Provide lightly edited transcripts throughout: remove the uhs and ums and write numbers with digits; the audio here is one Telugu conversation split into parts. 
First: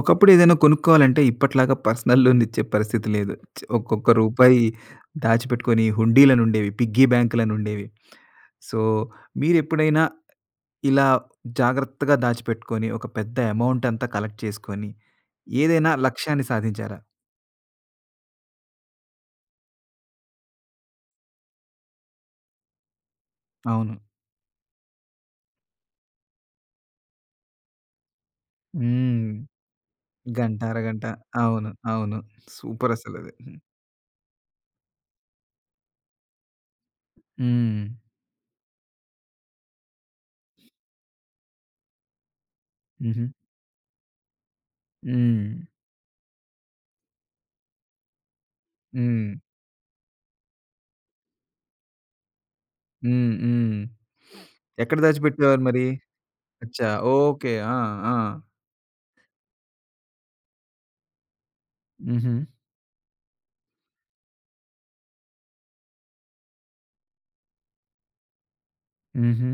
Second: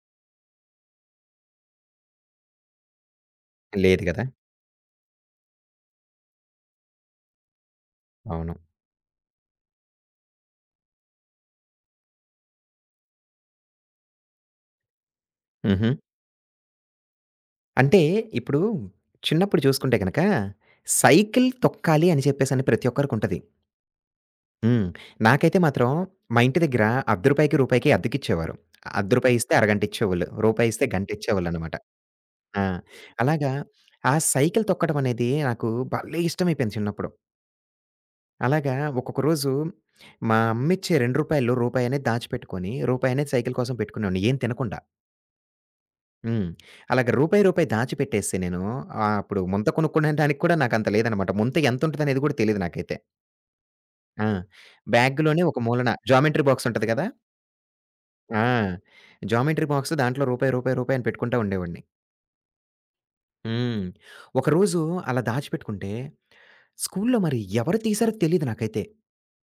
ఒకప్పుడు ఏదైనా కొనుక్కోవాలంటే ఇప్పటిలాగా పర్సనల్ లోన్ ఇచ్చే పరిస్థితి లేదు. లేదు ఒక్కొక్క గదా! రూపాయి దాచిపెట్టుకొని హుండీలనుండేవి. పిగ్గీ బ్యాంకులనుండేవి. అవును. సో, మీరెప్పుడైనా ఇలా జాగ్రత్తగా దాచిపెట్టుకొని, ఒక పెద్ద అమౌంట్ అంతా కలెక్ట్ చేసుకొని, హుహు. ఏదైనా లక్ష్యాన్ని సాధించారా? అంటే ఇప్పుడు చిన్నప్పుడు చూసుకుంటే గనక సైకిల్ తొక్కాలి అని చెప్పేసని ప్రతి ఒక్కరికుంటది. అవును. హ్మ్. నాకైతే మాత్రం మా ఇంటి దగ్గర రూ. 10కి, రూ. 2కి అద్దెకిచ్చేవారు. రూ. హ్మ్. 1 ఇస్తే అరగంట ఇచ్చేవోళ్ళు. గంట, రూపాయి ఇస్తే అరగంట. గంట అవును, ఇచ్చేవాళ్ళనమాట. అవును. ఆ! సూపరసలది. అలాగా హ్మ్. ఆ సైకిల్ తొక్కడం అనేది నాకు భలే ఇష్టమైపోయింది చిన్నప్పుడు. హ్మ్. అలాగా ఒక్కొక్క రోజు మా అమ్మిచ్చే రూ. 2లో రూపాయనేది దాచిపెట్టుకొని హుహు. రూపాయనేది సైకిల్ కోసం పెట్టుకునేవాడిని ఏం తినకుండా. హ్మ్. హ్మ్. అలాగా రూపాయి, రూపాయి దాచిపెట్టేస్తే నేను హ్మ్. అప్పుడు ముంత కొనుక్కునేడానికి కూడా నాకంత లేదనమాట. ముంత ఎంతుంటదనేది గూడా తెలీదు నాకైతే. హ్మ్. హ్మ్. ఆ! ఎక్కడ బ్యాగ్‌లోనే ఒక దాచిపెట్టేవారు మరి? మూలన జామెంట్రీ బాక్స్ ఉంటది అచ్చా! కదా! ఓకే. ఆ! ఆ! ఆ! జామెంట్రీ బాక్స్ దాంట్లో రూపాయి, రూపాయి, రూపాయి అని పెట్టుకుంటా ఉండేవాడిని. హుహు. హ్మ్. ఒకరోజు అలా దాచిపెట్టుకుంటే, స్కూల్లో మరి ఎవరు తీశారో తెలీదు నాకైతే. హుహు.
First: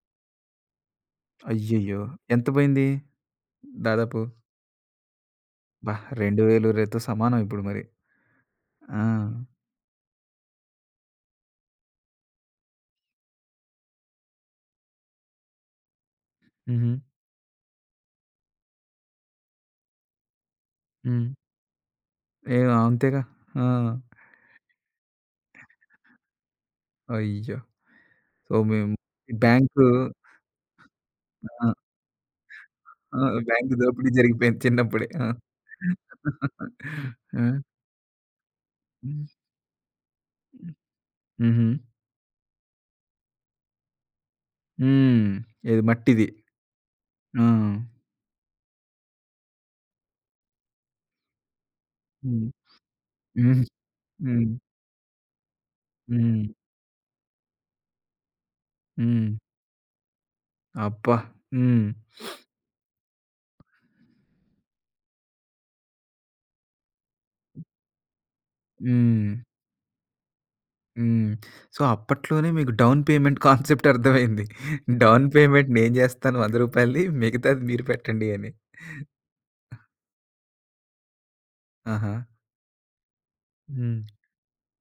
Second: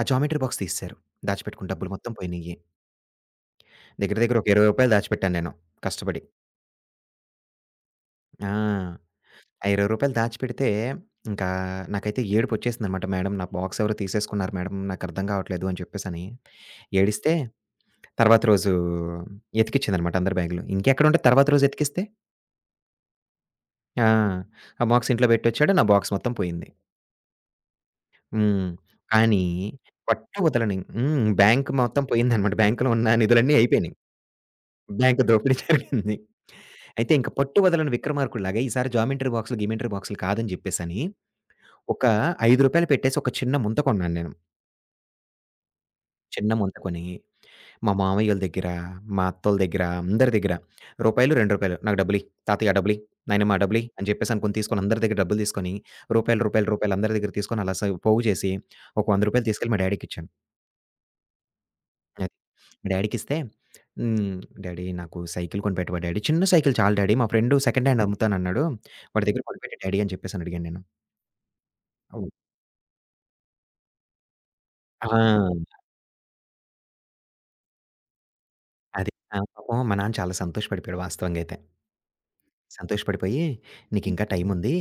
ఆ జామెంట్రీ బాక్స్ తీసేశారు. దాచిపెట్టుకున్న డబ్బులు అయ్యయ్యో! మొత్తం ఎంత పోయినియి. పోయింది? దగ్గర దాదాపు దగ్గర ఒక రూ. 20 దాచిపెట్టాను నేను అబ్బా! కష్టపడి. 2000 రేతో సమానం ఇప్పుడు మరి. ఆ! ఆ! ఆ రూ. 20 దాచిపెడితే ఇంకా నాకైతే ఏడుపొచ్చేసిందనమాట. "మేడం నా బాక్స్ ఎవరో తీసేసుకున్నారు మేడం. నాకర్థం కావట్లేదు" అని చెప్పేసని హుహు. ఏడిస్తే తర్వాత రోజు ఎతికిచ్చిందనమాట అందరి బ్యాగులు. ఇంకెక్కడుంటది హ్మ్. తర్వాత రోజు ఎతికిస్తే? ఏం అంతేగా. ఆ! ఆ! ఆ బాక్స్ ఇంట్లో పెట్టొచ్చాడు. నా బాక్స్ మొత్తం పోయింది. అయ్యో! సో, హ్మ్. మేము కానీ బ్యాంకు. పట్టు వదలని హ్మ్. బ్యాంక్ ఆ! మొత్తం పోయిందనమాట. బ్యాంక్‌లో ఉన్న ఆ! నిధులన్నీ బ్యాంకు అయిపోయినాయి. దోపిడీ జరిగిపోయింది చిన్నప్పుడే. బ్యాంక్ ఆ! దోపిడీ జరిగింది. అయితే ఇంక ఆ! పట్టు వదలని 'విక్రమార్కుడులాగా' ఈసారి జామెంట్రీ బాక్స్‌లు, గిమెంట్రీ బాక్స్‌లు కాదని చెప్పేసని హుహు. ఒక రూ. 5 పెట్టేసి ఒక చిన్న ముంత కొన్నాను నేను. హ్మ్. ఏది మట్టిది. చిన్న ముంత కొని, ఆ! మా మామయ్యోళ్ళ దగ్గర, మా అత్తోళ్ళ దగ్గర, అందరి దగ్గర రూ. 2, రూ. 2 నాకు డబ్బులియి, హ్మ్. తాతయ్య ఆ డబ్బులియి, నాయనమ్మ ఆ హ్మ్. డబ్బులియి అని చెప్పేసి హ్మ్. అనుకుని తీసుకొని అందరి దగ్గర డబ్బులు తీసుకొని, రూపాయలు, హ్మ్. రూపాయలు, రూపాయలు అందరి దగ్గర తీసుకొని అలా స పోగు చేసి ఒక హ్మ్. రూ. 100 తీసుకెళ్ళి మా డ్యాడీకిచ్చాను. అబ్బా! హ్మ్. అది. మా డ్యాడీకిస్తే హ్మ్. "డ్యాడీ నాకు సైకిల్ కొనిపెట్టవా డ్యాడీ?" "చిన్న సైకిల్ చాలు డ్యాడీ మా ఫ్రెండు సెకండ్ హ్యాండ్ అమ్ముతానన్నాడు. వాడి హ్మ్. దగ్గర కొనిపెట్టు డ్యాడీ" అని చెప్పేసి అని అడిగాను నేను. హ్మ్. సో, అవును. అప్పట్లోనే మీకు డౌన్ పేమెంట్ కాన్సెప్ట్ అర్థమైంది. ఆ! డౌన్ పేమెంట్ నేను జేస్తాను రూ. 100, మిగతాది మీరు పెట్టండి అని. అది. ఆ! పాపం మా నాన్న చాలా సంతోషపడిపోయాడు వాస్తవంగా అయితే. ఆహా! సంతోషపడిపోయి, హ్మ్. "నీకింకా టైముంది.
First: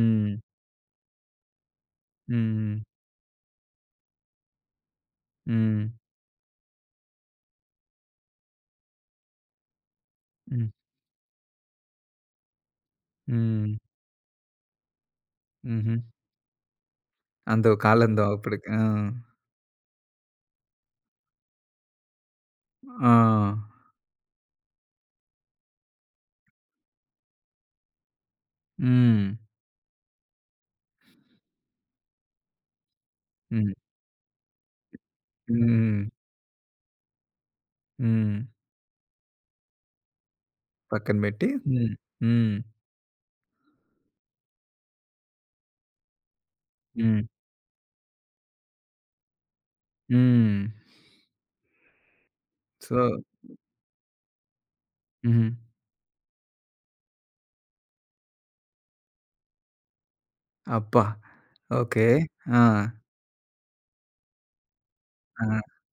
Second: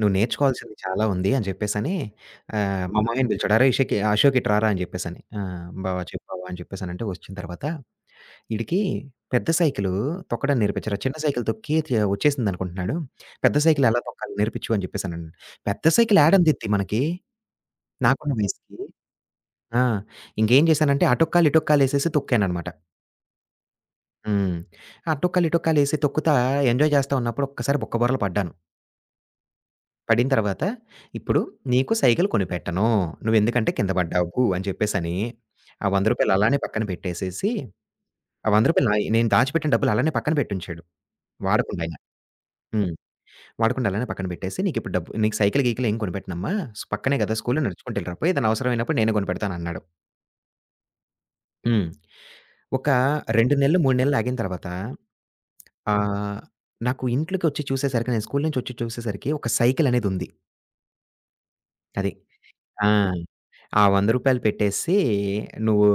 నువ్వు నేర్చుకోవాల్సింది చాలా ఉంది" అని జెప్పేసని హ్మ్. మా మామయ్యని పిలిచాడు. "అరేయ్! ఇషకి అశోక్ ఇటు రారా" అని జెప్పేసని. ఆ! హ్మ్. "బావ చెప్పు బావ" అని చెప్పేసనంటే వచ్చిన తర్వాత ఈడికి పెద్ద సైకిలు తొక్కడం హ్మ్. నేర్పించారు. చిన్న సైకిలు తొక్కి తి వచ్చేసిందనుకుంటున్నాడు. పెద్ద హ్మ్. సైకిలు ఎలా తొక్కాలి నేర్పించు అని జెప్పేసనన్నాను. పెద్ద హుహు. సైకిలు ఏడందిద్ది మనకి అందవు, నాకున్న కాళ్ళందవు అప్పటికి. వయసుకి. ఆ! ఆ! ఇంకేం జేశానంటే అటొక్కాలు, ఇటొక్కాలేసేసి తొక్కాననమాట. ఆ! హ్మ్. అటొక్కాలు, ఇటొక్కాలేసి తొక్కుతా ఎంజాయ్ జేస్తా ఉన్నప్పుడు ఒక్కసారి బొక్కబోర్ల పడ్డాను. హ్మ్. పడిన తర్వాత, ఇప్పుడు నీకు సైకిల్ కొనిపెట్టను. నువ్వెందుకంటే హ్మ్. కింద పడ్డావు అని చెప్పేసని, ఆ రూ. హ్మ్. 100 అలానే పక్కన పెట్టేసేసి, హ్మ్. ఆ రూ. 100 నాయి నేను దాచిపెట్టిన డబ్బులు అలానే పక్కన పెట్టుంచాడు. పక్కన బెట్టి హ్మ్. వాడకుండాయిన. హ్మ్. హ్మ్. వాడకుండా అలానే పక్కన పెట్టేసి, "నీకిప్పుడు డబ్బు నీకు సైకిల్ గికిల్ ఏం కొనిపెట్టనమ్మా. స్ పక్కనే హ్మ్. కదా స్కూలు నడుచుకుంటూ ఎళ్ళిరా పో. ఏదైనా అవసరమైనప్పుడు నేనే కొనిపెడతానన్నాడు." హ్మ్. హ్మ్. ఒక సో 2 నెలలు, 3 నెలలు ఆగిన తర్వాత హ్మ్. ఆహ్, నాకు ఇంట్లోకొచ్చి చూసేసరికి, నేను స్కూలు నుంచొచ్చి చూసేసరికి ఒక సైకిల్ అనేదుంది. అబ్బా! ఓకే. అది. ఆ! ఆ! ఆ రూ. 100 పెట్టేసి ఆ! "నువ్వు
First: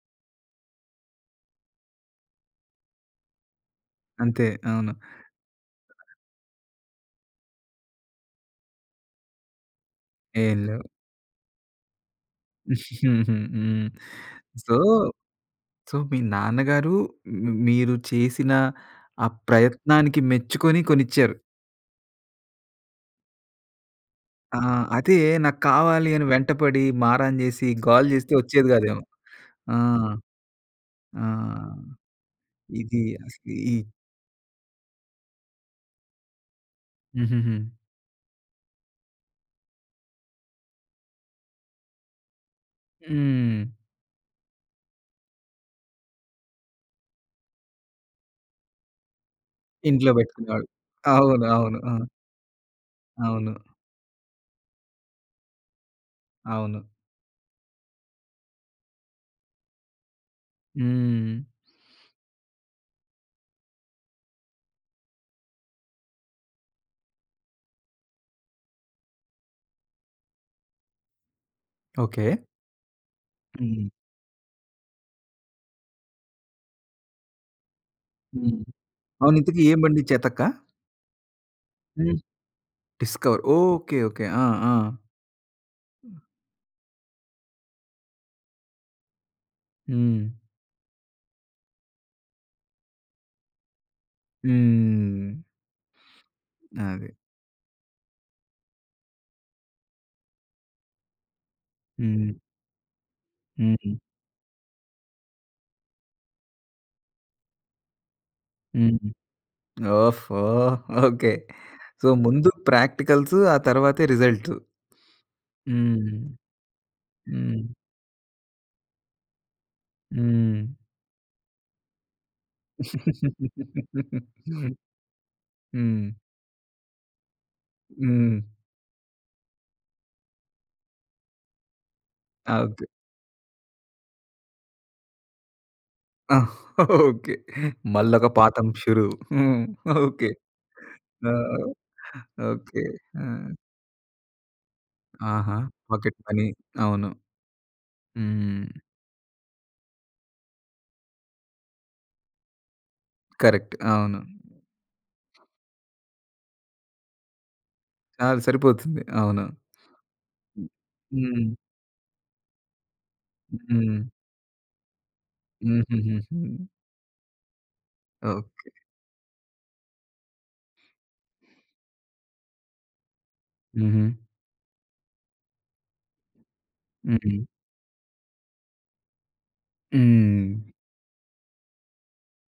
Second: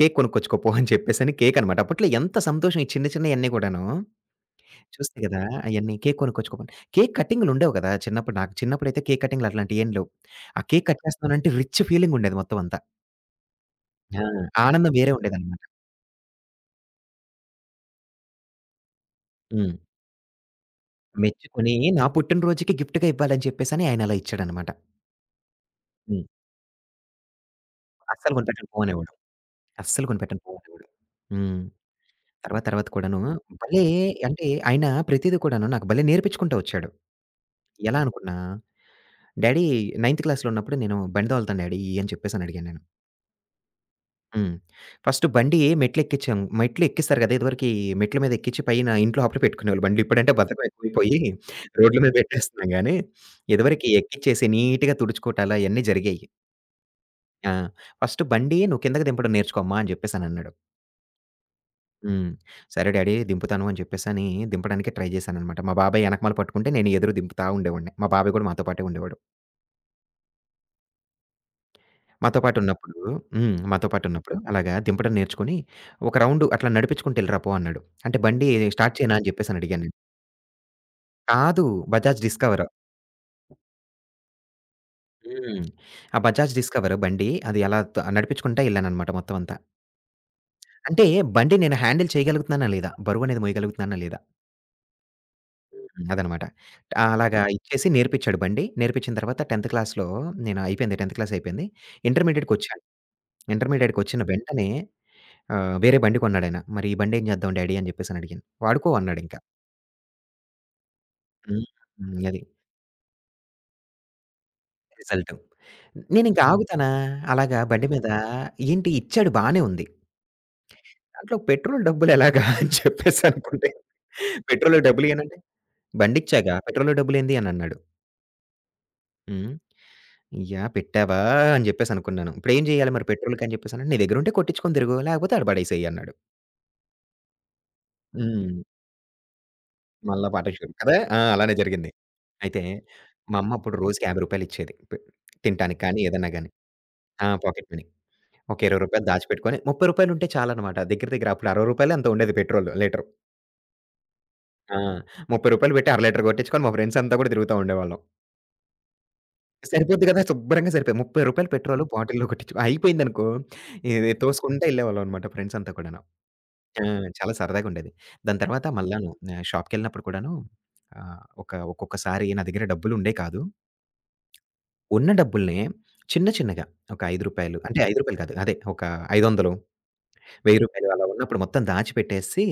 కేక్ కొనుక్కొచ్చుకోపో" అని చెప్పేసని కేకనమాట. అప్పట్లో ఎంత సంతోషం ఈ చిన్న చిన్నయన్నీ కూడాను. అంతే, అవును. చూస్తే గదా! అయన్నీ కేక్ కొనుక్కొచ్చుకోపో కేక్ కటింగులుండేవు గదా! చిన్నప్పుడు నాకు చిన్నప్పుడైతే కేక్ కటింగులు అట్లాంటియేం లేవు. ఏం ఆ లేవు. కేక్ కట్ చేస్తున్నానంటే రిచ్ ఫీలింగుండేది మొత్తం అంతా. హుహు. హ్మ్. ఆ! సో, ఆనందం వేరే ఉండేదనమాట. సో, మీ నాన్నగారు మీరు చేసిన ఆ హ్మ్. ప్రయత్నానికి మెచ్చుకొని కొనిచ్చారు. మెచ్చుకొని నా పుట్టినరోజుకి గిఫ్ట్‌గా ఇవ్వాలని చెప్పేసని ఆయనలా ఆ! ఇచ్చాడనమాట. అదే, నాకు కావాలి హ్మ్. అని వెంటపడి, మారం జేసి, గోల జేస్తే అస్సలు వచ్చేది కొనిపెట్టను పో గాదేమో. అనేవాడు. ఆ! అస్సలు కొనిపెట్టను పో అనేవాడు. హ్మ్. ఆ! తర్వాత తర్వాత ఇది కూడాను అసలు ఈ భలే అంటే ఆయన ప్రతీది కూడాను నాకు భలే నేర్పించుకుంటూ వచ్చాడు. హుహుహు. ఎలా అనుకున్నా, డ్యాడీ నైన్త్ క్లాస్‌లో ఉన్నప్పుడు నేను బండి తోలుతాను డ్యాడీ అని చెప్పేసని అడిగాను నేను. హ్మ్. హ్మ్. ఫస్ట్ బండి మెట్లు ఎక్కించాం. మెట్లు ఎక్కిస్తారు కదా! ఇదివరకి మెట్ల మీద ఎక్కించి పైన ఇంట్లో అప్పుడే పెట్టుకునేవాళ్ళు బండ్లు. ఇంట్లో ఇప్పుడంటే బద్ధకం బెట్టుకునేవాళ్ళు. ఎక్కువైపోయి అవును, అవును. ఆ! రోడ్ల మీద పెట్టేస్తున్నాం గానీ, అవును, ఇదివరకి ఎక్కించేసి నీట్‌గా తుడుచుకోవటాలు అయన్నీ జరిగాయి. అవును. ఆ! ఫస్ట్ బండి నువ్వు కిందకి దింపడం నేర్చుకో అమ్మా అని చెప్పేసనన్నాడు. హ్మ్. హ్మ్. సరే డ్యాడీ దింపుతాను అని చెప్పేసని దింపడానికి ట్రై చేశాననమాట. మా బాబాయ్ ఎనకమాల పట్టుకుంటే నేను ఎదురు దింపుతా ఉండేవాడిని. మా బాబాయ్ కూడా మాతో పాటే ఉండేవాడు. ఓకే. మాతో పాటున్నప్పుడు హ్మ్. హ్మ్. మాతో పాటున్నప్పుడు అలాగా దింపడం నేర్చుకొని, ఒక రౌండ్ అట్లా నడిపించుకుంటూ "ఎళ్ళిరా పో" అన్నాడు. అంటే బండి హ్మ్. స్టార్ట్ చేయనా అని అవును. చెప్పేసని ఇంతకీ ఏం అడిగాను నేను. బండిచ్చారు? తక్కా? కాదు హ్మ్. Bajaj Discover. Discover. Okay. Okay. ఆ! ఆ! హ్మ్. ఆ బజాజ్ డిస్కవర్ బండి అది అలా త నడిపించుకుంటా ఎళ్ళాననమాట మొత్తం అంతా. హ్మ్. అంటే బండి నేను హ్యాండిల్ చేయగలుగుతున్నానా లేదా? బరువనేది మోయగలుగుతున్నానా లేదా? హ్మ్. అదనమాట. ఆ, అది. అలాగా ఇచ్చేసి నేర్పించాడు బండి. నేర్పించిన తర్వాత 10థ్ క్లాస్‌లో నేను అయిపోయింది 10థ్ క్లాస్ అయిపోయింది. హ్మ్. ఇంటర్మీడియేట్‌కొచ్చాను. హ్మ్. ఇంటర్మీడియేట్‌కొచ్చిన వెంటనే ఆ! వేరే బండి కొన్నాడాయన. "మరి ఈ బండేం చేద్దాం డాడీ" అని జెప్పేసని అడిగాను. "వాడుకో" హ్మ్. అన్నాడింక. ఓహో! ఓకే. హ్మ్. సో, హ్మ్. అది ముందు ప్రాక్టికల్స్ ఆ తర్వాతే రిజల్ట్. రిజల్ట్. హ్మ్. నేనింక ఆగుతానా? అలాగా హ్మ్. బండి మీద ఏంటి ఇచ్చాడు బానే ఉంది. హ్మ్. దాంట్లో పెట్రోల్ డబ్బులెలాగా అని చెప్పేసనుకుంటే, పెట్రోల్ డబ్బులియ్యనంటే, హ్మ్. "బండిచ్చాగా పెట్రోల్ డబ్బులేంది" అనన్నాడు. హ్మ్. హ్మ్. "అయ్యా! పెట్టావా" అని జెప్పేసనుకున్నాను. "ఇప్పుడేం ఓకే. జేయాలి మరి పెట్రోల్‌కి" అని జెప్పేసనంటే, "నీ దగ్గరుంటే కొట్టిచ్చుకొని తిరుగు లేకపోతే ఆడ పడేసేయి" అన్నాడు. ఆ! ఓకే. మళ్ళొక హ్మ్. పాఠం షురు. హ్మ్. మళ్ళా ఓకే. పాటించరు కదా! ఆ! ఆ! అలానే జరిగింది. అయితే ఓకే. ఆ! మా అమ్మ అప్పుడు రోజుకి రూ. 50 ఇచ్చేది. పె ఆహా! తినటానికి కానీ, పాకెట్ ఏదన్నా మనీ. గాని. అవును. ఆ! Pocket money. ఒక హ్మ్. రూ. 20 దాచిపెట్టుకొని రూ. 30 ఉంటే చాలన్నమాట. దగ్గర దగ్గర అప్పుడు రూ. 60 ఎంతో ఉండేది పెట్రోల్ లీటర్. కరెక్ట్, అవును. ఆ! రూ. 30 పెట్టి అర లీటర్ కొట్టించుకొని మా ఫ్రెండ్స్ అంతా కూడా తిరుగుతా ఉండేవాళ్ళం. చాలు, సరిపోతుంది. అవును. సరిపోద్ది కదా! శుభ్రంగా సరిపోయేది. రూ. 30 హ్మ్. పెట్రోల్ బాటిల్‌లో కొట్టించుకో అయిపోయిందనుకో హ్మ్. ఇది తోసుకుంటా ఎళ్ళేవాళ్ళం అనమాట ఫ్రెండ్స్ అంతా కూడాను. హుహుహుహు. ఆ! చాలా సరదాగా ఉండేది. దాని తర్వాత ఓకే. మళ్ళాను షాప్‌కెళ్ళినప్పుడు కూడాను ఒక ఒక్కొక్కసారి నా దగ్గర డబ్బులుండేయి కాదు. హుహు. ఉన్న డబ్బులనే చిన్న చిన్నగా ఒక రూ. హ్మ్. 5 అంటే రూ. 5 కాదు. అదే ఒక రూ. 500, రూ. హ్మ్. 1000 అలా ఉన్నప్పుడు మొత్తం దాచిపెట్టేసి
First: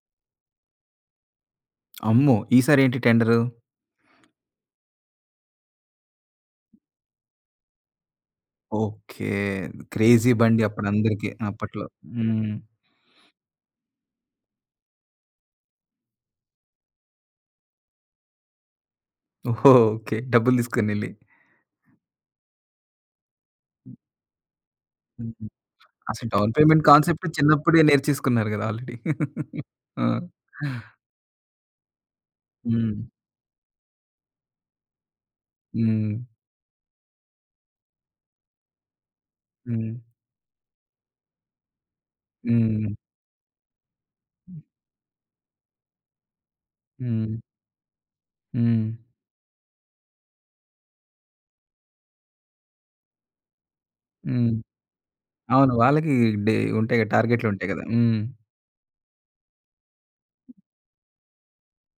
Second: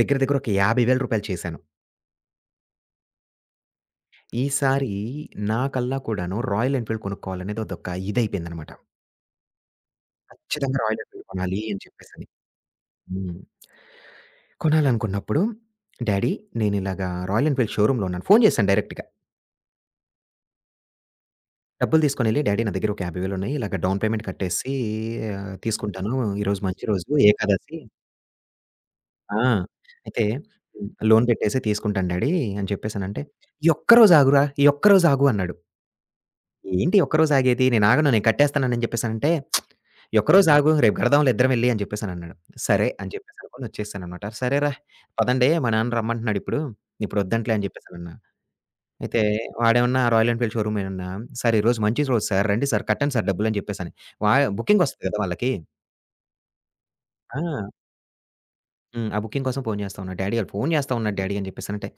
దగ్గర దగ్గర ఒక రూ. 50,000 చేశాను. అమ్మో! ఈసారేంటి టెండరు? ఈసారి నాకల్లా కూడాను రాయల్ ఎన్‌ఫీల్డ్ కొనుక్కోవాలనేది అదొక ఇదైపోయిందనమాట. ఓకే. క్రేజీ బండి ఖచ్చితంగా రాయల్ ఎన్‌ఫీల్డ్ అప్పుడందరికి కొనాలి అని అప్పట్లో. చెప్పేసని. హ్మ్. హ్మ్. కొనాలనుకున్నప్పుడు డ్యాడీ నేనిలాగా రాయల్ ఎన్‌ఫీల్డ్ షోరూమ్‌లో ఉన్నాను. ఫోను చేశాను డైరెక్ట్‌గా. ఓహో! ఓకే. డబ్బులు తీసుకొనెళ్లి. డబ్బులు తీసుకొనెళ్ళి డ్యాడీ నా దగ్గర ఒక రూ. 50,000 ఉన్నాయి. ఇలాగ డౌన్ పేమెంట్ కట్టేసి హ్మ్. తీసుకుంటాను. అసలు డౌన్ ఈరోజు మంచి పేమెంట్ రోజు కాన్సెప్ట్ ఏకాదశి చిన్నప్పుడే నేర్చేసుకున్నారు గదా! ఆల్రెడీ. ఆ! ఆ! అయితే హ్మ్. లోన్ పెట్టేసి తీసుకుంటాను డాడీ అని హ్మ్. చెప్పేసనంటే, "ఈ ఒక్కరోజు ఆగురా! ఈ ఒక్కరోజు ఆగు" అన్నాడు. హ్మ్. ఏంటి ఈ ఒక్కరోజు ఆగేది? నేనాగను నేను కట్టేస్తానని చెప్పేసనంటే, హ్మ్. "ఈ ఒక్కరోజు ఆగు రేపు కడదాంలే ఇద్దరం ఎళ్లి" అని చెప్పేసనన్నాడు. సరే హ్మ్. అని చెప్పేసి అనుకోని వచ్చేసాననమాట. సరేరా! పదండే మా నాన్న రమ్మంటున్నాడిప్పుడు. హ్మ్. ఇప్పుడొద్దంట్లే అని చెప్పేసనన్నా. హ్మ్. అయితే వాడేమన్నా రాయల్ ఎన్‌ఫీల్డ్ షోరూమ్ ఏమన్నా, "సార్ ఈరోజు మంచి రోజు సార్ రండి సార్ కట్టండి సార్ డబ్బులు" అని చెప్పేసని. వా హ్మ్. బుకింగొస్తది కదా! వాళ్ళకి. అవును. వాళ్ళకి డే ఉంటాయి గదా! ఆ! టార్గెట్లుంటాయి గదా! హ్మ్. హ్మ్. ఆ బుకింగ్ కోసం ఫోను చేస్తా ఉన్నా. డ్యాడీ ఆళ్ళు ఫోను చేస్తా ఉన్నాడు డ్యాడీ అని చెప్పేసనంటే,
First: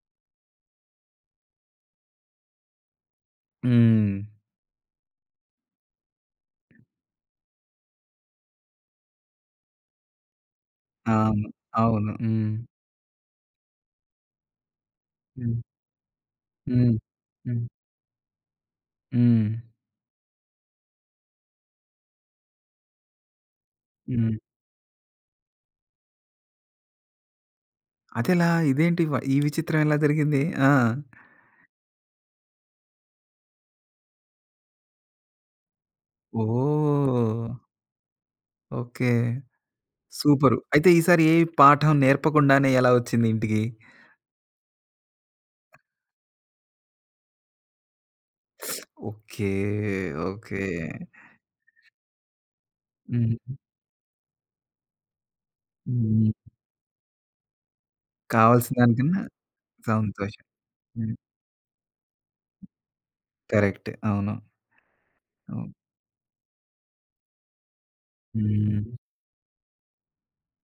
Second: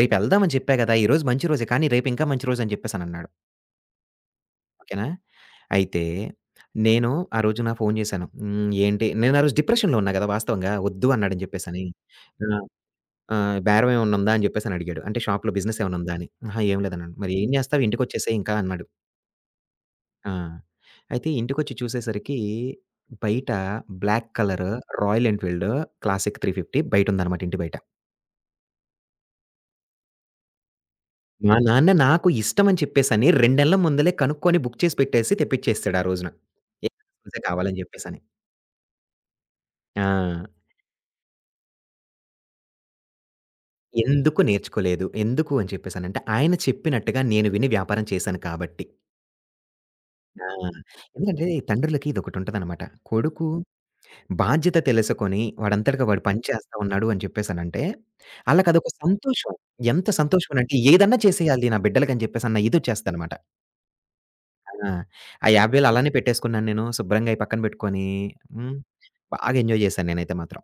రేపెళ్దామని చెప్పా గదా! ఈరోజు మంచి రోజే కానీ రేపింకా మంచి రోజని చెప్పేసనన్నాడు. హ్మ్. ఓకేనా? అయితే నేను ఆ రోజున ఫోను చేశాను. హ్మ్. ఏంటి నేను ఆ రోజు డిప్రెషన్‌లో ఉన్నా గదా! వాస్తవంగా వద్దు అన్నాడని అవును, చెప్పేసని. అవును. హ్మ్. ఆహ్, ఆహ్, "బేరం ఏమన్నా ఉందా?" అని చెప్పేసని అడిగాడు. అంటే షాప్‌లో హ్మ్. బిజినెస్ ఏమన్నా ఉందా అని. అహా! ఏం హ్మ్. లేదన్నాను. "మరి ఏం హ్మ్. చేస్తావు ఇంటికొచ్చేసేయి ఇంకా" అన్నాడు. హ్మ్. ఆ! అయితే ఇంటికొచ్చి చూసేసరికి బయట బ్లాక్ హ్మ్. కలర్ రాయల్ ఎన్‌ఫీల్డ్ క్లాసిక్ 350 బయటుందనమాట ఇంటి బయట. అదెలా? ఇదేంటి వ ఈ విచిత్రం ఎలా జరిగింది? ఆ! మా నాన్న నాకు ఇష్టమని చెప్పేసని 2 నెలల ముందలే కనుక్కొని బుక్ చేసి పెట్టేసి తెప్పిచ్చేసాడు ఆ రోజున. ఏ రోజే ఓహ్! కావాలని చెప్పేసని. ఓకే. ఆ! సూపరు. అయితే ఈసారి ఏ పాఠం నేర్పకుండానే ఎలా ఒచ్చింది ఇంటికి? ఎందుకు నేర్చుకోలేదు? ఎందుకు అని చెప్పేసనంటే ఆయన చెప్పినట్టుగా నేను విని వ్యాపారం చేశాను కాబట్టి. ఓకే. ఆ! ఓకే. ఎందుకంటే తండ్రులకి ఇదొకటుంటదనమాట. హ్మ్. కొడుకు బాధ్యత తెలుసుకొని వాడంతటగా వాడు పని హ్మ్. చేస్తా ఉన్నాడు అని చెప్పేసనంటే కావాల్సిన ఆళ్ళకదొక దానికన్నా సంతోషం. ఎంత సంతోషం. సంతోషమనంటే హ్మ్. ఏదన్నా చేసేయాలి నా బిడ్డలకని చెప్పేసన్న ఇదొచ్చేస్తదనమాట. కరెక్ట్, అవును. ఆ! ఆ అవును. 50,000 అలానే పెట్టేసుకున్నాను నేను. శుభ్రంగా అయి పక్కన పెట్టుకొని హ్మ్. హ్మ్. బాగా ఎంజాయ్ చేశాను నేనైతే మాత్రం.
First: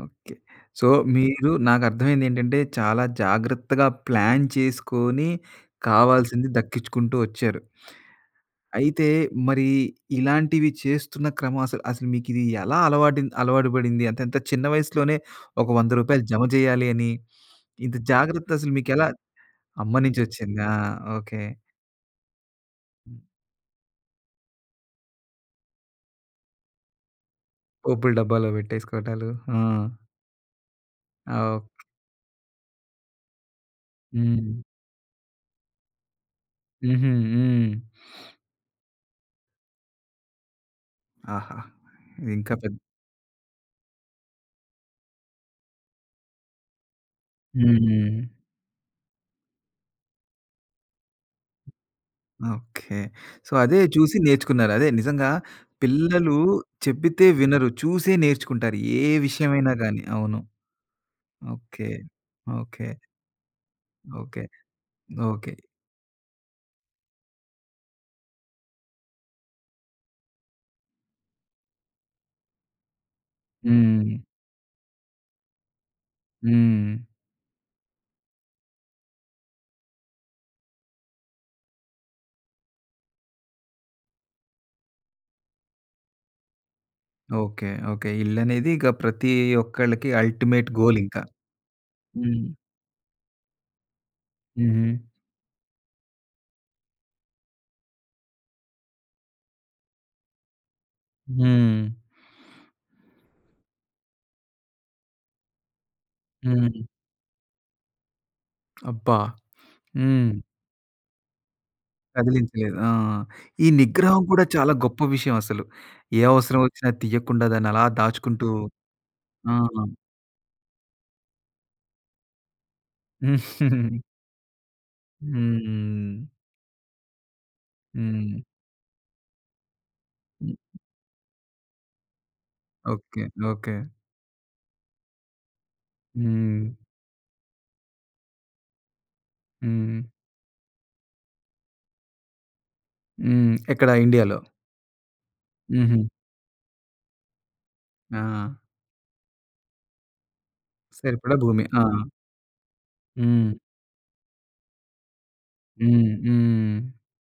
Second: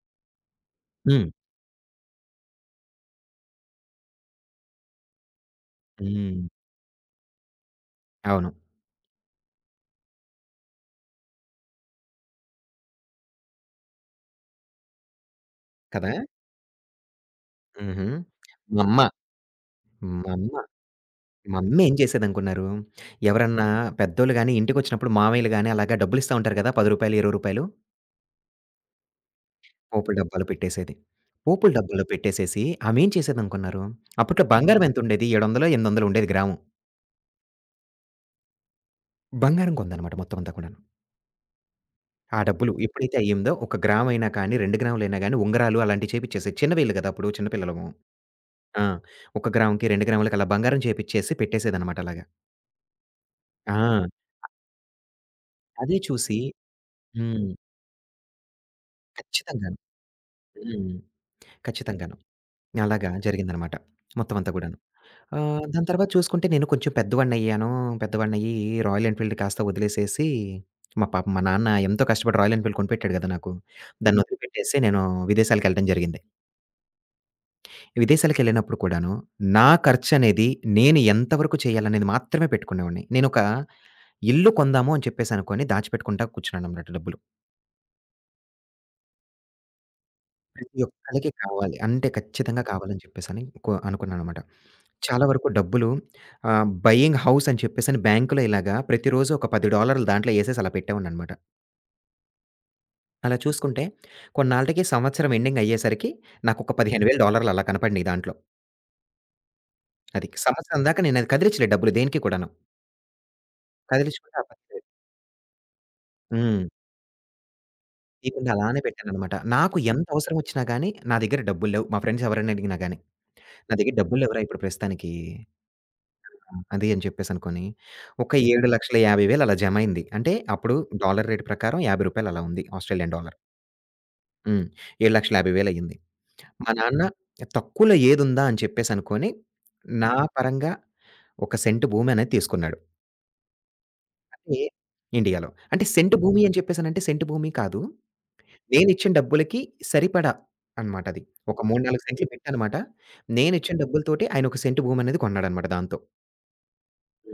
ఓకే. సో, హ్మ్. మీరు, నాకర్థమైందేంటంటే, చాలా జాగ్రత్తగా ప్లాన్ చేసుకొని, హ్మ్. కావాల్సింది దక్కించుకుంటూ ఒచ్చారు. అవును. అయితే మరి ఇలాంటివి చేస్తున్న క్రమం అసలు అసలు మీకిది ఎలా అలవాటు అలవాటు పడింది? అంటే ఎంత చిన్న వయసులోనే ఒక రూ. 100 కదా! జమ జేయాలి అని, ఇంత హుహు. జాగ్రత్త అసలు మా అమ్మ, మీకెలా అమ్మ మా అమ్మ, నుంచొచ్చిందా? ఓకే. మా అమ్మ ఏం చేసేదనుకున్నారు? ఎవరన్నా పెద్దోళ్ళు గాని ఇంటికొచ్చినప్పుడు మామయ్యలు గాని అలాగా డబ్బులిస్తా ఉంటారు కదా! రూ. 10, రూ. 20 పోపుల డబ్బాలో పెట్టేసుకోవటాలు. ఆ! పోపుల డబ్బాలో పెట్టేసేది. ఆ! ఓహ్! పోపుల డబ్బాలో పెట్టేసేసి ఆమేం చేసేదనుకున్నారు? అప్పట్లో హ్మ్. బంగారం ఎంతుండేది? 700 ఎనిమిదొందలో ఉండేది గ్రాము. హుహు. హ్మ్. బంగారం కొందనమాట మొత్తం అంతా కూడాను. ఆహా! ఇది ఆ ఇంకా డబ్బులు పెద్ద ఎప్పుడైతే అయ్యిందో, 1 గ్రామయినా కానీ, 2 గ్రాములైనా గానీ, ఉంగరాలు అలాంటివి చేపిచ్చేసేది. చిన్నవీళ్ళు గదా! అప్పుడు చిన్న పిల్లలము. హ్మ్. ఆ! 1 గ్రాముకి, 2 గ్రాములకి అలా బంగారం చేపిచ్చేసి పెట్టేసేదనమాట అలాగా. ఓకే. సో, ఆ! అదే చూసి నేర్చుకున్నారు. అదే నిజంగా అదే పిల్లలు చూసి చెబితే హ్మ్. వినరు. చూసే నేర్చుకుంటారు. ఏ విషయమైనా ఖచ్చితంగాను. గాని. అవును. హ్మ్. ఓకే. ఖచ్చితంగాను. ఓకే. అలాగా జరిగిందనమాట. మొత్తం ఓకే. అంతా గూడాను. ఓకే. దాని తర్వాత చూసుకుంటే నేను కొంచెం పెద్దవాడినయ్యాను. పెద్దవాడినయ్యి రాయల్ ఎన్‌ఫీల్డ్ కాస్త వదిలేసేసి, మా పాపం మా నాన్న ఎంతో కష్టపడి రాయల్ ఎన్‌ఫీల్డ్ కొనిపెట్టాడు గదా! నాకు. హ్మ్. దాన్నొదిలిపెట్టేసి నేను విదేశాలకెళ్ళడం జరిగింది. హ్మ్. విదేశాలకెళ్ళినప్పుడు కూడాను, నా ఖర్చనేది నేను ఎంతవరకు చేయాలనేది మాత్రమే పెట్టుకునేవాడిని. నేనొక ఇల్లు కొందాము అని చెప్పేసనుకోని దాచిపెట్టుకుంటా కూర్చున్నానన్నమాట డబ్బులు. ఓకే. ఓకే. ఇల్లనేది ఇక ప్రతి ఒక్కళ్ళకి అల్టిమేట్ ప్రతి గోలింక. ఒక్కళ్ళకి కావాలి. అంటే హ్మ్. ఖచ్చితంగా కావాలని చెప్పేసని కొ అనుకున్నానన్నమాట. హుహు. చాలా వరకు డబ్బులు బయింగ్ హౌస్ అని చెప్పేసని బ్యాంకులో ఇలాగా ప్రతిరోజు ఒక $10 దాంట్లో ఏసేసి అలా పెట్టేవాడినన్నమాట. హ్మ్. అలా చూసుకుంటే కొన్నాళ్ళకి సంవత్సరం ఎండింగ్ అయ్యేసరికి నాకొక హ్మ్. $15,000 అలా కనపడినియి దాంట్లో. అబ్బా! అది హ్మ్. సంవత్సరం దాకా నేనది కదిలిచ్చలేదు డబ్బులు దేనికి కూడాను. కదిలించలేదు. ఆ! ఈ నిగ్రహం కదిలించుకుంటే కూడా ఆ చాలా గొప్ప విషయం అసలు. ఏ అవసరం హ్మ్. వచ్చినా తీయకుండా దాన్ని అలా దాచుకుంటూ. తీయకుండా అలానే పెట్టాననమాట. ఆ! నాకు ఎంత అవసరమొచ్చినా గానీ, నా దగ్గర డబ్బులు లేవు. మా ఫ్రెండ్స్ ఎవరైనా అడిగినా గానీ, నా హ్మ్. దగ్గర డబ్బులు లేవురా ఇప్పుడు ప్రస్తుతానికి. హ్మ్. ఆ! అది అని చెప్పేసనుకోని, ఒక హ్మ్. 7,50,000 అలా జమయింది. అంటే అప్పుడు డాలర్ రేట్ ప్రకారం రూ. 50 అలా ఉంది. Australian okay. డాలర్. ఓకే. హ్మ్. 7,50,000 అయింది. హ్మ్. మా నాన్న తక్కువలో ఏదుందా అని చెప్పేసనుకోని, హ్మ్. నా పరంగా ఒక సెంటు భూమి అనేది తీసుకున్నాడు. హ్మ్. ఎక్కడ, ఇండియాలో? అంటే ఇండియాలో. అంటే హుహు. సెంటు భూమి అని చెప్పేసనంటే సెంటు భూమి కాదు ఆ! నేనిచ్చిన డబ్బులకి సరిపడా అనమాట అది. సరిపడా ఒక భూమి. 3, ఆ! 4 సెంట్లు పెట్టానమాట. హ్మ్. నేనిచ్చిన డబ్బులతోటి ఆయన ఒక సెంటు భూమనేది కొన్నాడనమాట దాంతో. హ్మ్. హ్మ్.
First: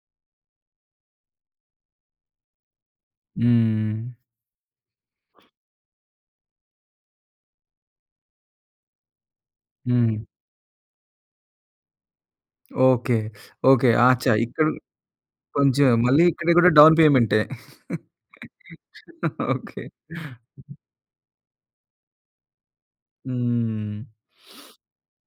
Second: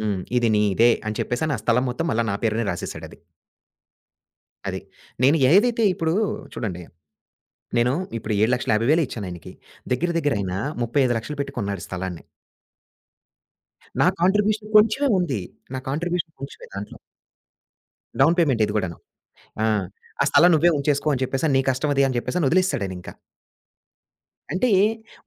హ్మ్. ఇది నీదే అని చెప్పేసని ఆ స్థలం మొత్తం మళ్ళా నా పేరునే రాసేసాడది. హ్మ్. అది. నేను ఏదైతే ఇప్పుడు చూడండి, నేను ఇప్పుడు 7,50,000 ఇచ్చానాయనకి. దగ్గర హ్మ్. దగ్గర ఆయన 35,000,000 పెట్టి కొన్నాడు స్థలాన్ని. ఓకే. ఓకే. నా అచ్చా! ఇక్కడ కాంట్రిబ్యూషన్ కొంచెమే ఉంది. నా కొంచెం, మళ్ళీ కాంట్రిబ్యూషన్ ఇక్కడ కొంచెమే కూడా డౌన్ దాంట్లో. పేమెంటే. డౌన్ పేమెంట్ ఇది గూడాను. ఆ! ఓకే. ఆ స్థలం నువ్వే ఉంచేసుకో అని చెప్పేసని నీ కష్టం అది అని చెప్పేసని వదిలేసాడాయనింక. హ్మ్. అంటే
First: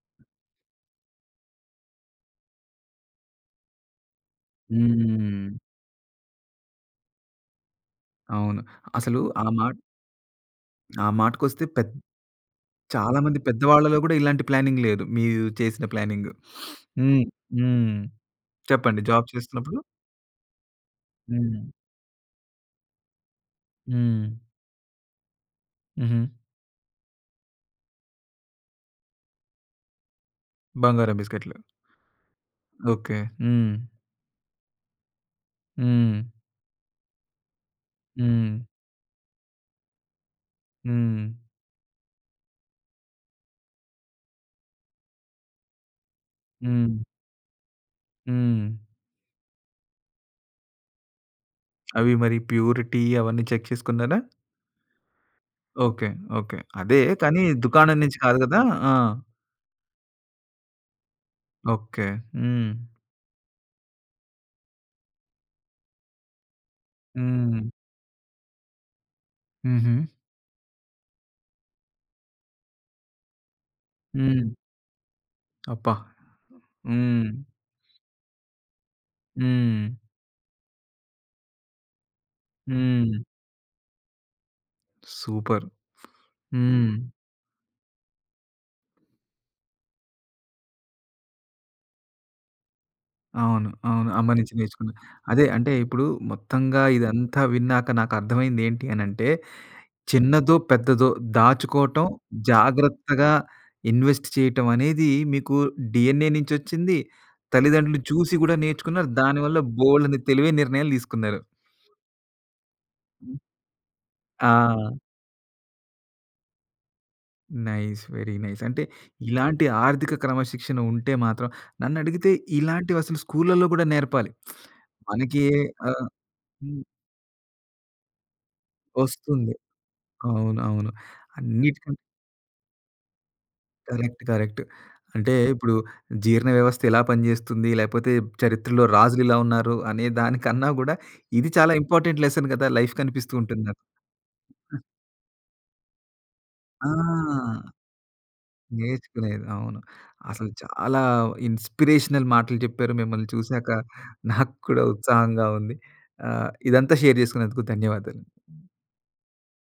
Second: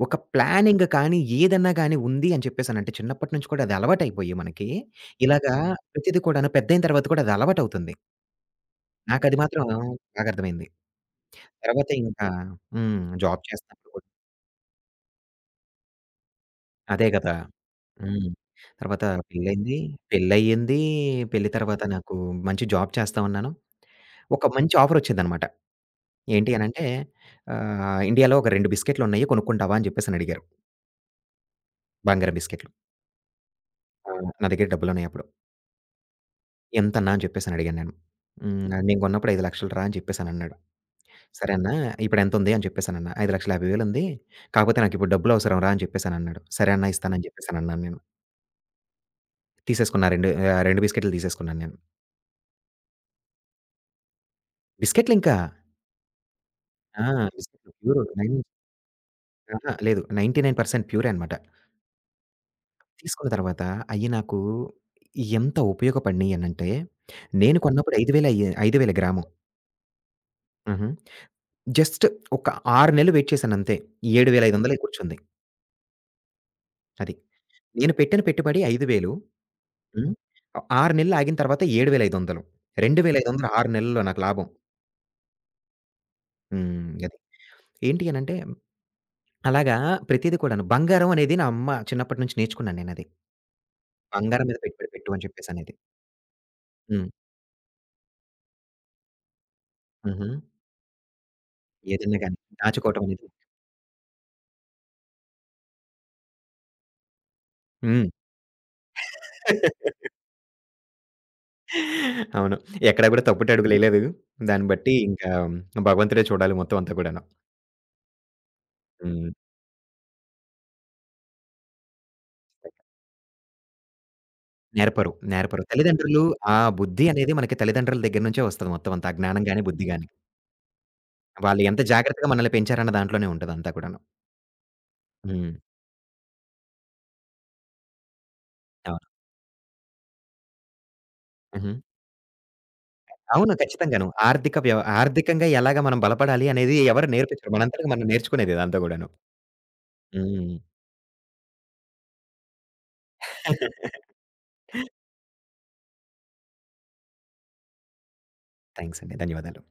ఒక ప్లానింగ్ కానీ, ఏదన్నా గాని ఉంది అని చెప్పేసనంటే చిన్నప్పటి నుంచి కూడా అది అలవాటైపోయి మనకి, హ్మ్. ఇలాగా ప్రతిది కూడాను పెద్దయిన తర్వాత కూడా అది అలవాటవుతుంది. అవును. అసలు నాకది ఆ మాత్రం మాట, బాగా అర్థమైంది. ఆ మాటకొస్తే తర్వాత ఇంకా హ్మ్. చాలా మంది జాబ్ చేస్తున్నప్పుడు పెద్దవాళ్ళలో కూడా కూడా ఇలాంటి ప్లానింగ్ లేదు. మీరు చేసిన ప్లానింగు. అదే హ్మ్. గదా! హ్మ్. హ్మ్. చెప్పండి, తర్వాత జాబ్ చేస్తున్నప్పుడు? పెళ్లయింది. పెళ్లయింది. పెళ్లి హ్మ్. తర్వాత నాకు మంచి జాబ్ చేస్తా ఉన్నాను. హ్మ్. ఒక మంచి ఆఫరొచ్చిందనమాట. హుహు. ఏంటి అనంటే ఇండియాలో ఒక 2 బిస్కెట్లున్నయి కొనుక్కుంటావా అని చెప్పేసని అడిగారు. బంగారం బిస్కెట్లు. బంగారం బిస్కెట్లు. ఓకే. హ్మ్. ఆ! నా దగ్గర డబ్బులున్నాయప్పుడు. హ్మ్. ఎంతన్నా అని చెప్పేసని అడిగాను నేను. హ్మ్. హ్మ్. హ్మ్. నేను కొన్నప్పుడు 5,00,000 రా అని చెప్పేసనన్నాడు. హ్మ్. సరే అన్నా ఇప్పుడు ఎంతుంది అని చెప్పేసనన్నా. 5,50,000 ఉంది. కాకపోతే నాకిప్పుడు డబ్బులు అవసరం రా అని చెప్పేసనన్నాడు. సరే అన్నా హ్మ్. ఇస్తానని చెప్పేసనన్నాను నేను. హ్మ్. తీసేసుకున్నా రెండు 2 బిస్కెట్‌లు తీసేసుకున్నాను నేను. అవి మరి ప్యూరిటీ అవన్నీ చెక్ చేసుకున్నారా? బిస్కెట్‌లు ఇంకా ఓకే. ఓకే. అదే ఆ! కానీ బిస్కెట్‌లు దుకాణం ప్యూర్ నుంచి కాదు నైన్ గదా! ఆ! అహా! లేదు. 99% ప్యూరే అనమాట. ఓకే. హ్మ్. తీసుకున్న తర్వాత అయి నాకు ఎంత ఉపయోగపడినియనంటే నేను హ్మ్. కొన్నప్పుడు 5,000 అయ్యే 5,000 గ్రాము. హుహు. హుహు. జస్ట్ ఒక 6 నెలలు వెయిట్ చేశానంతే. హ్మ్. 7,500కి కూర్చుంది. అబ్బా! అది. హ్మ్. నేను పెట్టిన పెట్టుబడి 5,000 హ్మ్. హ్మ్. 6 నెలలు ఆగిన తర్వాత 7,500 హ్మ్. 2,500 6 నెలల్లో నాకు లాభం. సూపర్! హ్మ్. హ్మ్. అది. ఏంటి అనంటే అలాగా ప్రతీది కూడాను. బంగారం అనేది నా అమ్మ చిన్నప్పటి నుంచి నేర్చుకున్నాను నేనది. అవును, అవును. అమ్మ బంగారం నుంచి మీద పెట్టుబడి నేర్చుకున్నా. పెట్టు అని అదే. అంటే చెప్పేసనేది. ఇప్పుడు మొత్తంగా హ్మ్. ఇదంతా విన్నాక నాకు అర్థమైందేంటి అనంటే, హుహు. చిన్నదో, పెద్దదో దాచుకోవటం, ఏదన్నా గాని దాచుకోవటం అనేది. జాగ్రత్తగా ఇన్వెస్ట్ చేయటం అనేది మీకు డీఎన్ఏ నుంచొచ్చింది. తల్లిదండ్రులు హ్మ్. చూసి గూడా నేర్చుకున్నారు. దానివల్ల బోలెడన్ని తెలివైన నిర్ణయాలు తీసుకున్నారు. అవును. ఎక్కడ కూడా తప్పుటడుగులేయలేదు. ఆ! దాన్ని బట్టి ఇంకా భగవంతుడే చూడాలి మొత్తం అంతా కూడాను. నైస్. Very nice. అంటే హ్మ్. ఇలాంటి ఆర్థిక క్రమశిక్షణ ఉంటే మాత్రం, నన్నడిగితే, ఇలాంటివసలు స్కూళ్ళలో గూడా నేర్పాలి. నేర్పరు. మనకి నేర్పరు. ఆహ్, తల్లిదండ్రులు ఆ హ్మ్. బుద్ధి అనేది మనకి తల్లిదండ్రుల దగ్గర నుంచే వస్తది మొత్తం అంతా. ఆ జ్ఞానం వస్తుంది. గాని, బుద్ధి గాని. అవును, అవును. వాళ్ళు ఎంత అన్నిటిక జాగ్రత్తగా మనల్ని పెంచారన్న దాంట్లోనే ఉంటదంతా కూడాను. Correct, correct. అంటే హ్మ్. ఇప్పుడు జీర్ణ వ్యవస్థ ఎలా పనిజేస్తుంది? లేపోతే చరిత్రలో అవును. రాజులు ఇలా ఉన్నారు అనే దానికన్నా గూడా ఇది చాలా హుహు. ఇంపార్టెంట్ లెసన్ గదా! లైఫ్ కనిపిస్తూ అవును. ఉంటుంది నాకు. ఖచ్చితంగాను. ఆర్థిక వ్యవ ఆర్థికంగా ఎలాగా మనం బలపడాలి అనేది ఎవరు నేర్పించరు. ఆ! మనంతటకి మనం నేర్చుకునేది ఇదంతా గూడాను. నేర్చుకునేది. అవును. అసలు హ్మ్. చాలా ఇన్‌స్పిరేషనల్ మాటలు చెప్పారు. మిమ్మల్ని చూసాక నాకు కూడా ఉత్సాహంగా ఉంది. ఇదంతా షేర్ జేసుకున్నందుకు ధన్యవాదాలు. థాంక్స్ అండి. ధన్యవాదాలు.